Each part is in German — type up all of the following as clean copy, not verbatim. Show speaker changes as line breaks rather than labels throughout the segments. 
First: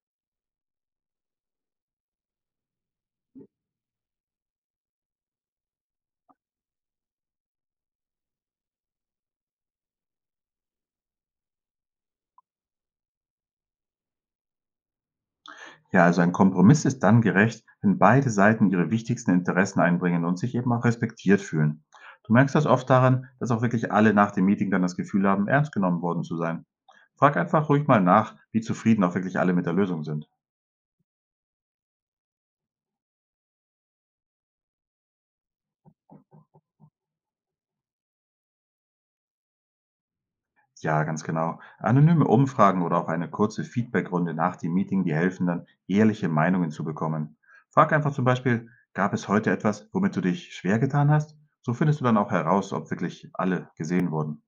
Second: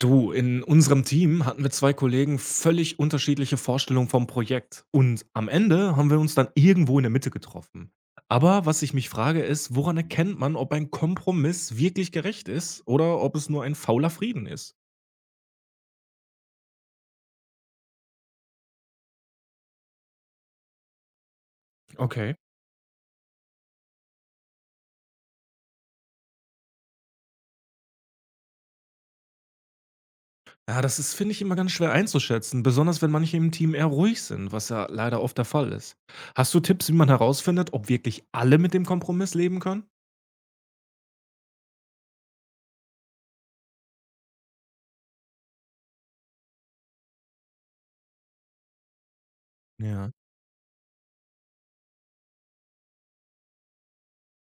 Du, in unserem Team hatten wir zwei Kollegen völlig unterschiedliche Vorstellungen vom Projekt. Und am Ende haben wir uns dann irgendwo in der Mitte getroffen. Aber was ich mich frage ist, woran erkennt man, ob ein Kompromiss wirklich gerecht ist oder ob es nur ein fauler Frieden ist?
Ja, also ein Kompromiss ist dann gerecht, wenn beide Seiten ihre wichtigsten Interessen einbringen und sich eben auch respektiert fühlen. Du
Okay.
merkst das oft daran, dass auch wirklich alle nach dem Meeting dann das Gefühl haben, ernst genommen worden zu sein. Frag einfach ruhig mal nach, wie zufrieden auch wirklich alle mit der Lösung sind.
Ja, das ist, finde ich, immer ganz schwer einzuschätzen, besonders wenn manche im Team eher ruhig sind, was ja leider oft der Fall ist. Hast du Tipps, wie man herausfindet, ob wirklich alle mit dem Kompromiss leben können?
Ja, ganz genau. Anonyme Umfragen oder auch eine kurze Feedbackrunde nach dem Meeting, die helfen dann, ehrliche Meinungen zu bekommen. Frag einfach zum Beispiel, gab es heute etwas,
Ja.
womit du dich schwer getan hast? So findest du dann auch heraus, ob wirklich alle gesehen wurden.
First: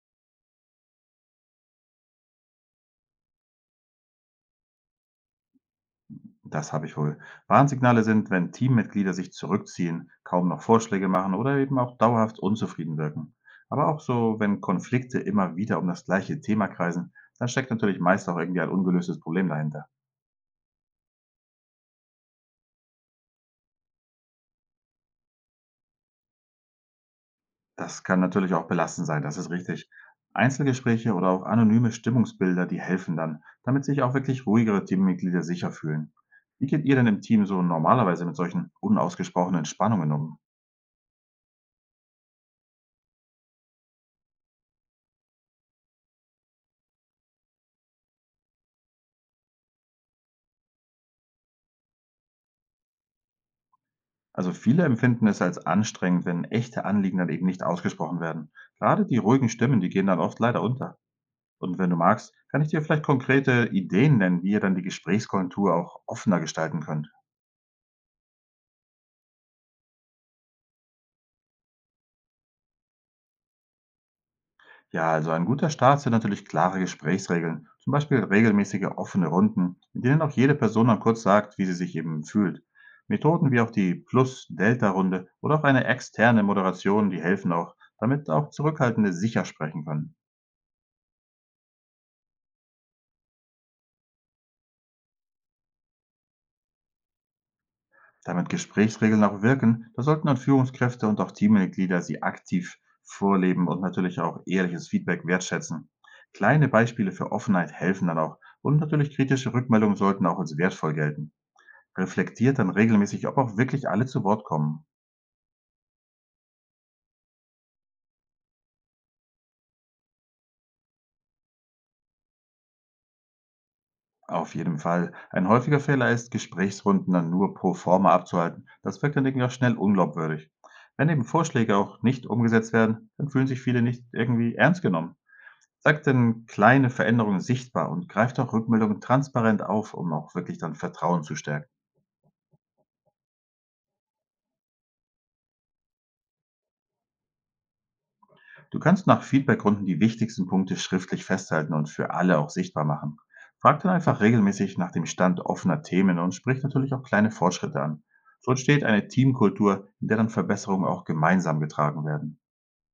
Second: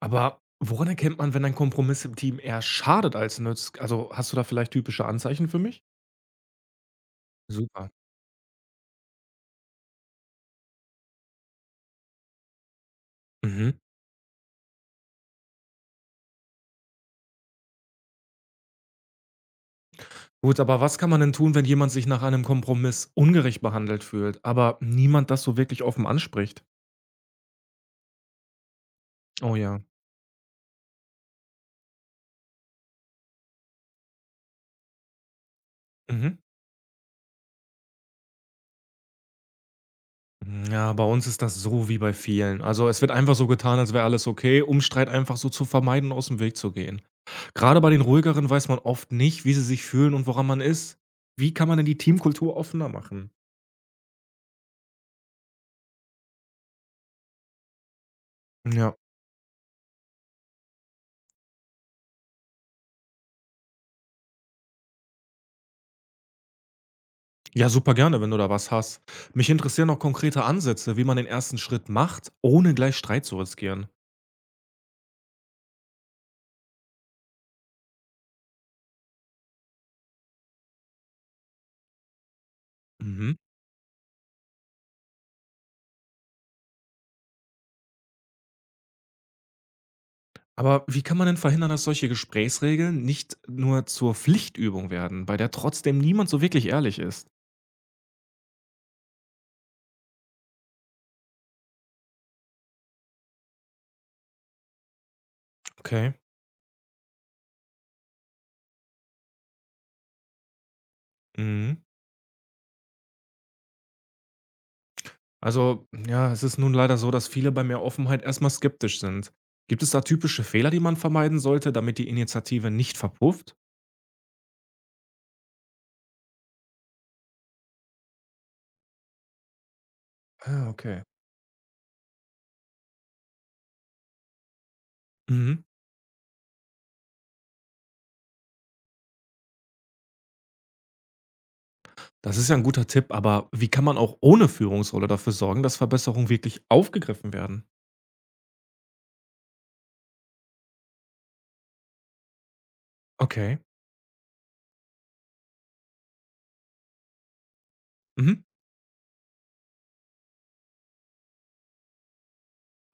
Aber woran erkennt man, wenn ein Kompromiss im Team eher schadet als nützt? Also, hast du da vielleicht typische Anzeichen für mich?
Das habe ich wohl.
Super.
Warnsignale sind, wenn Teammitglieder sich zurückziehen, kaum noch Vorschläge machen oder eben auch dauerhaft unzufrieden wirken.
Mhm.
Aber auch so, wenn Konflikte immer wieder um das gleiche Thema kreisen, dann steckt natürlich meist auch irgendwie ein ungelöstes Problem dahinter.
Gut, aber was kann man denn tun, wenn jemand sich nach einem Kompromiss ungerecht behandelt fühlt, aber niemand das so wirklich offen anspricht?
Das kann natürlich auch belastend sein, das ist
Oh ja.
richtig. Einzelgespräche oder auch anonyme Stimmungsbilder, die helfen dann, damit sich auch wirklich ruhigere Teammitglieder sicher fühlen.
Mhm.
Wie geht ihr denn im Team so normalerweise mit solchen unausgesprochenen Spannungen um?
Ja, bei uns ist das so wie bei vielen. Also es wird einfach so getan, als wäre alles okay, um Streit einfach so zu vermeiden, und aus dem Weg zu gehen. Gerade bei den ruhigeren weiß man oft nicht, wie sie sich fühlen und woran man ist. Wie kann man denn die Teamkultur offener machen?
Also viele empfinden es als anstrengend, wenn echte Anliegen dann eben nicht ausgesprochen werden.
Ja,
Gerade die ruhigen Stimmen, die gehen dann oft leider unter. Und wenn du magst, kann ich dir vielleicht konkrete Ideen nennen, wie ihr dann die Gesprächskultur auch offener gestalten könnt.
ja, super gerne, wenn du da was hast. Mich interessieren noch konkrete Ansätze, wie man den ersten Schritt macht, ohne gleich Streit zu riskieren.
Ja, also ein guter Start sind natürlich klare Gesprächsregeln, zum Beispiel regelmäßige offene Runden, in denen auch jede Person dann kurz sagt, wie sie sich eben fühlt.
Mhm.
Methoden wie auch die Plus-Delta-Runde oder auch eine externe Moderation, die helfen auch, damit auch Zurückhaltende sicher sprechen können.
Aber wie kann man denn verhindern, dass solche Gesprächsregeln nicht nur zur Pflichtübung werden, bei der trotzdem niemand so wirklich ehrlich ist?
Damit Gesprächsregeln auch wirken, da sollten dann Führungskräfte und auch Teammitglieder sie aktiv vorleben und natürlich auch ehrliches Feedback wertschätzen.
Okay.
Kleine Beispiele für Offenheit helfen dann auch und natürlich kritische Rückmeldungen sollten auch als wertvoll gelten.
Mhm.
Reflektiert dann regelmäßig, ob auch wirklich alle zu Wort kommen.
Also, ja, es ist nun leider so, dass viele bei mehr Offenheit erstmal skeptisch sind. Gibt es da typische Fehler, die man vermeiden sollte, damit die Initiative nicht verpufft?
Auf jeden Fall. Ein häufiger Fehler ist, Gesprächsrunden dann nur pro forma abzuhalten. Das wirkt dann irgendwie auch schnell unglaubwürdig.
Ah, okay.
Wenn eben Vorschläge auch nicht umgesetzt werden, dann fühlen sich viele nicht irgendwie ernst genommen.
Mhm.
Zeigt denn kleine Veränderungen sichtbar und greift auch Rückmeldungen transparent auf, um auch wirklich dann Vertrauen zu stärken.
Das ist ja ein guter Tipp, aber wie kann man auch ohne Führungsrolle dafür sorgen, dass Verbesserungen wirklich aufgegriffen werden?
Du kannst nach Feedbackrunden die wichtigsten Punkte schriftlich festhalten und für alle auch sichtbar machen.
Okay.
Frag dann einfach regelmäßig nach dem Stand offener Themen und sprich natürlich auch kleine Fortschritte an.
Mhm.
So entsteht eine Teamkultur, in der dann Verbesserungen auch gemeinsam getragen werden.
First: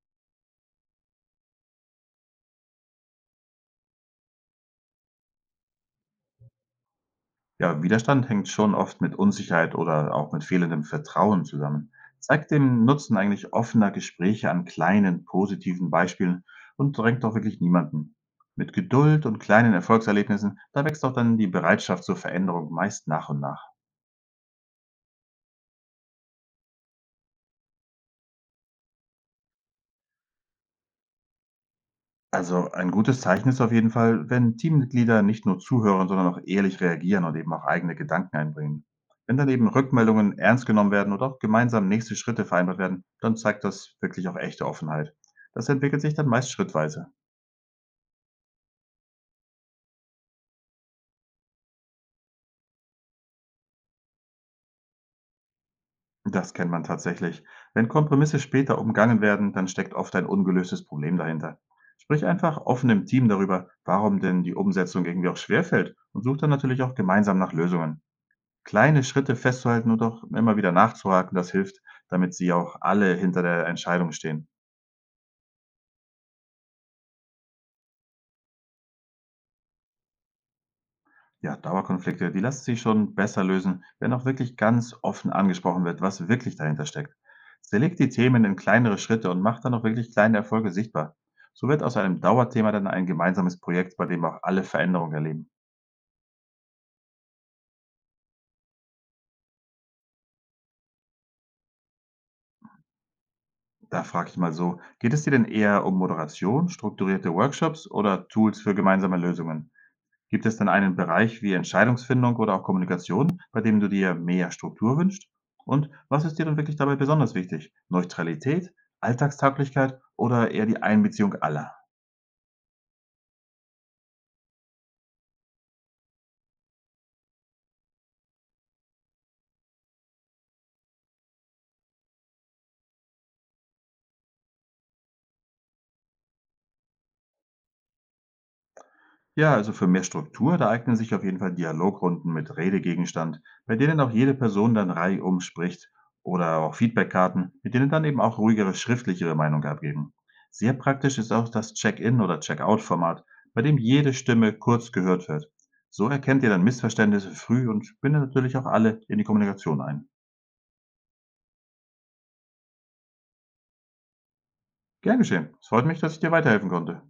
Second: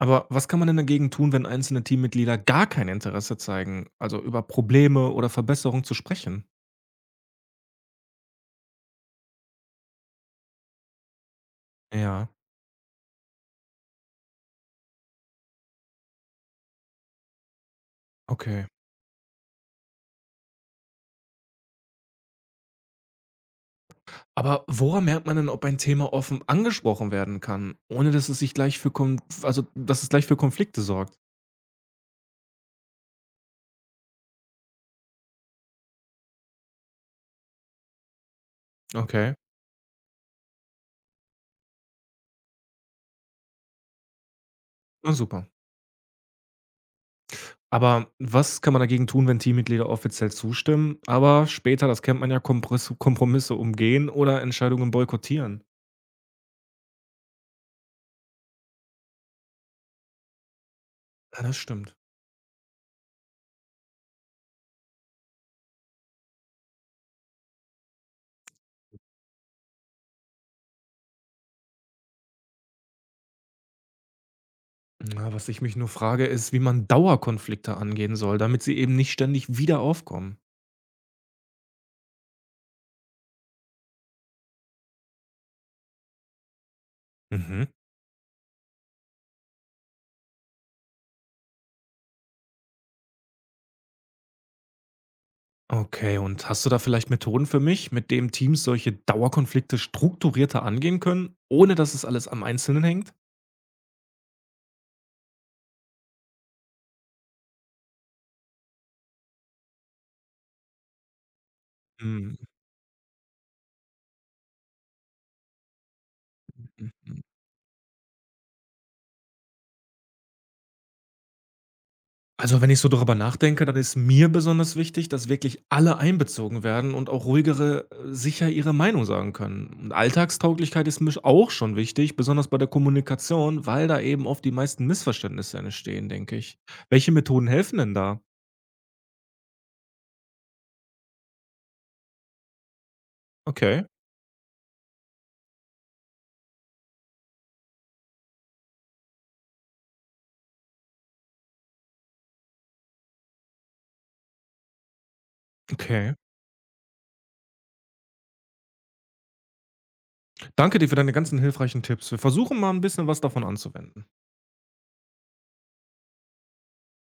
Aber was kann man denn dagegen tun, wenn einzelne Teammitglieder gar kein Interesse zeigen, also über Probleme oder Verbesserungen zu sprechen?
Ja, Widerstand hängt schon oft mit Unsicherheit oder auch mit fehlendem Vertrauen zusammen.
Ja,
Zeigt den Nutzen eigentlich offener Gespräche an kleinen, positiven Beispielen und drängt doch wirklich niemanden.
okay.
Mit Geduld und kleinen Erfolgserlebnissen, da wächst auch dann die Bereitschaft zur Veränderung meist nach und nach.
Aber woran merkt man denn, ob ein Thema offen angesprochen werden kann, ohne dass es sich gleich für Konf also dass es gleich für Konflikte sorgt?
Also ein gutes Zeichen ist auf jeden Fall, wenn Teammitglieder nicht nur zuhören, sondern auch ehrlich reagieren und eben auch eigene Gedanken einbringen.
Okay,
Wenn dann eben Rückmeldungen ernst genommen werden oder auch gemeinsam nächste Schritte vereinbart werden, dann zeigt das wirklich auch echte
na
Offenheit.
super.
Das entwickelt sich dann meist schrittweise.
Aber was kann man dagegen tun, wenn Teammitglieder offiziell zustimmen, aber später, das kennt man ja, Komprisse Kompromisse umgehen oder Entscheidungen boykottieren?
Das kennt man tatsächlich. Wenn Kompromisse später umgangen werden, dann steckt oft ein ungelöstes Problem
Ja, das
dahinter.
stimmt.
Sprich einfach offen im Team darüber, warum denn die Umsetzung irgendwie auch schwerfällt und sucht dann natürlich auch gemeinsam nach Lösungen. Kleine Schritte festzuhalten und auch immer wieder nachzuhaken, das hilft, damit sie auch alle hinter der Entscheidung stehen.
Na, was ich mich nur frage, ist, wie man Dauerkonflikte angehen soll, damit sie eben nicht ständig wieder aufkommen.
Ja, Dauerkonflikte, die lassen sich schon besser lösen, wenn auch wirklich ganz offen angesprochen wird, was wirklich dahinter steckt.
Mhm.
Zerlegt die Themen in kleinere Schritte und macht dann auch wirklich kleine Erfolge sichtbar. So wird aus einem Dauerthema dann ein gemeinsames Projekt, bei dem auch alle Veränderungen erleben.
Okay, und hast du da vielleicht Methoden für mich, mit denen Teams solche Dauerkonflikte strukturierter angehen können, ohne dass es alles am Einzelnen hängt?
Da frage ich mal so, geht es dir denn eher um Moderation, strukturierte Workshops oder Tools für gemeinsame Lösungen? Gibt es denn einen Bereich wie Entscheidungsfindung
Mhm.
oder auch Kommunikation, bei dem du dir mehr Struktur wünschst? Und was ist dir denn wirklich dabei besonders wichtig? Neutralität, Alltagstauglichkeit oder eher die Einbeziehung aller?
Also, wenn ich so darüber nachdenke, dann ist mir besonders wichtig, dass wirklich alle einbezogen werden und auch ruhigere sicher ihre Meinung sagen können. Und Alltagstauglichkeit ist mir auch schon wichtig, besonders bei der Kommunikation, weil da eben oft die meisten Missverständnisse entstehen, denke ich. Welche Methoden helfen denn da?
Ja, also für mehr Struktur, da eignen sich auf jeden Fall Dialogrunden mit Redegegenstand, bei
Okay.
denen auch jede Person dann reihum spricht oder auch Feedbackkarten, mit denen dann eben auch ruhigere schriftlichere Meinung abgeben. Sehr praktisch ist auch das Check-in oder Check-out-Format, bei dem jede Stimme kurz gehört wird. So
Okay.
erkennt ihr dann Missverständnisse früh und bindet natürlich auch alle in die Kommunikation ein.
Danke dir für deine ganzen hilfreichen Tipps. Wir versuchen mal ein bisschen was davon anzuwenden.
Gern geschehen. Es freut mich, dass ich dir weiterhelfen konnte.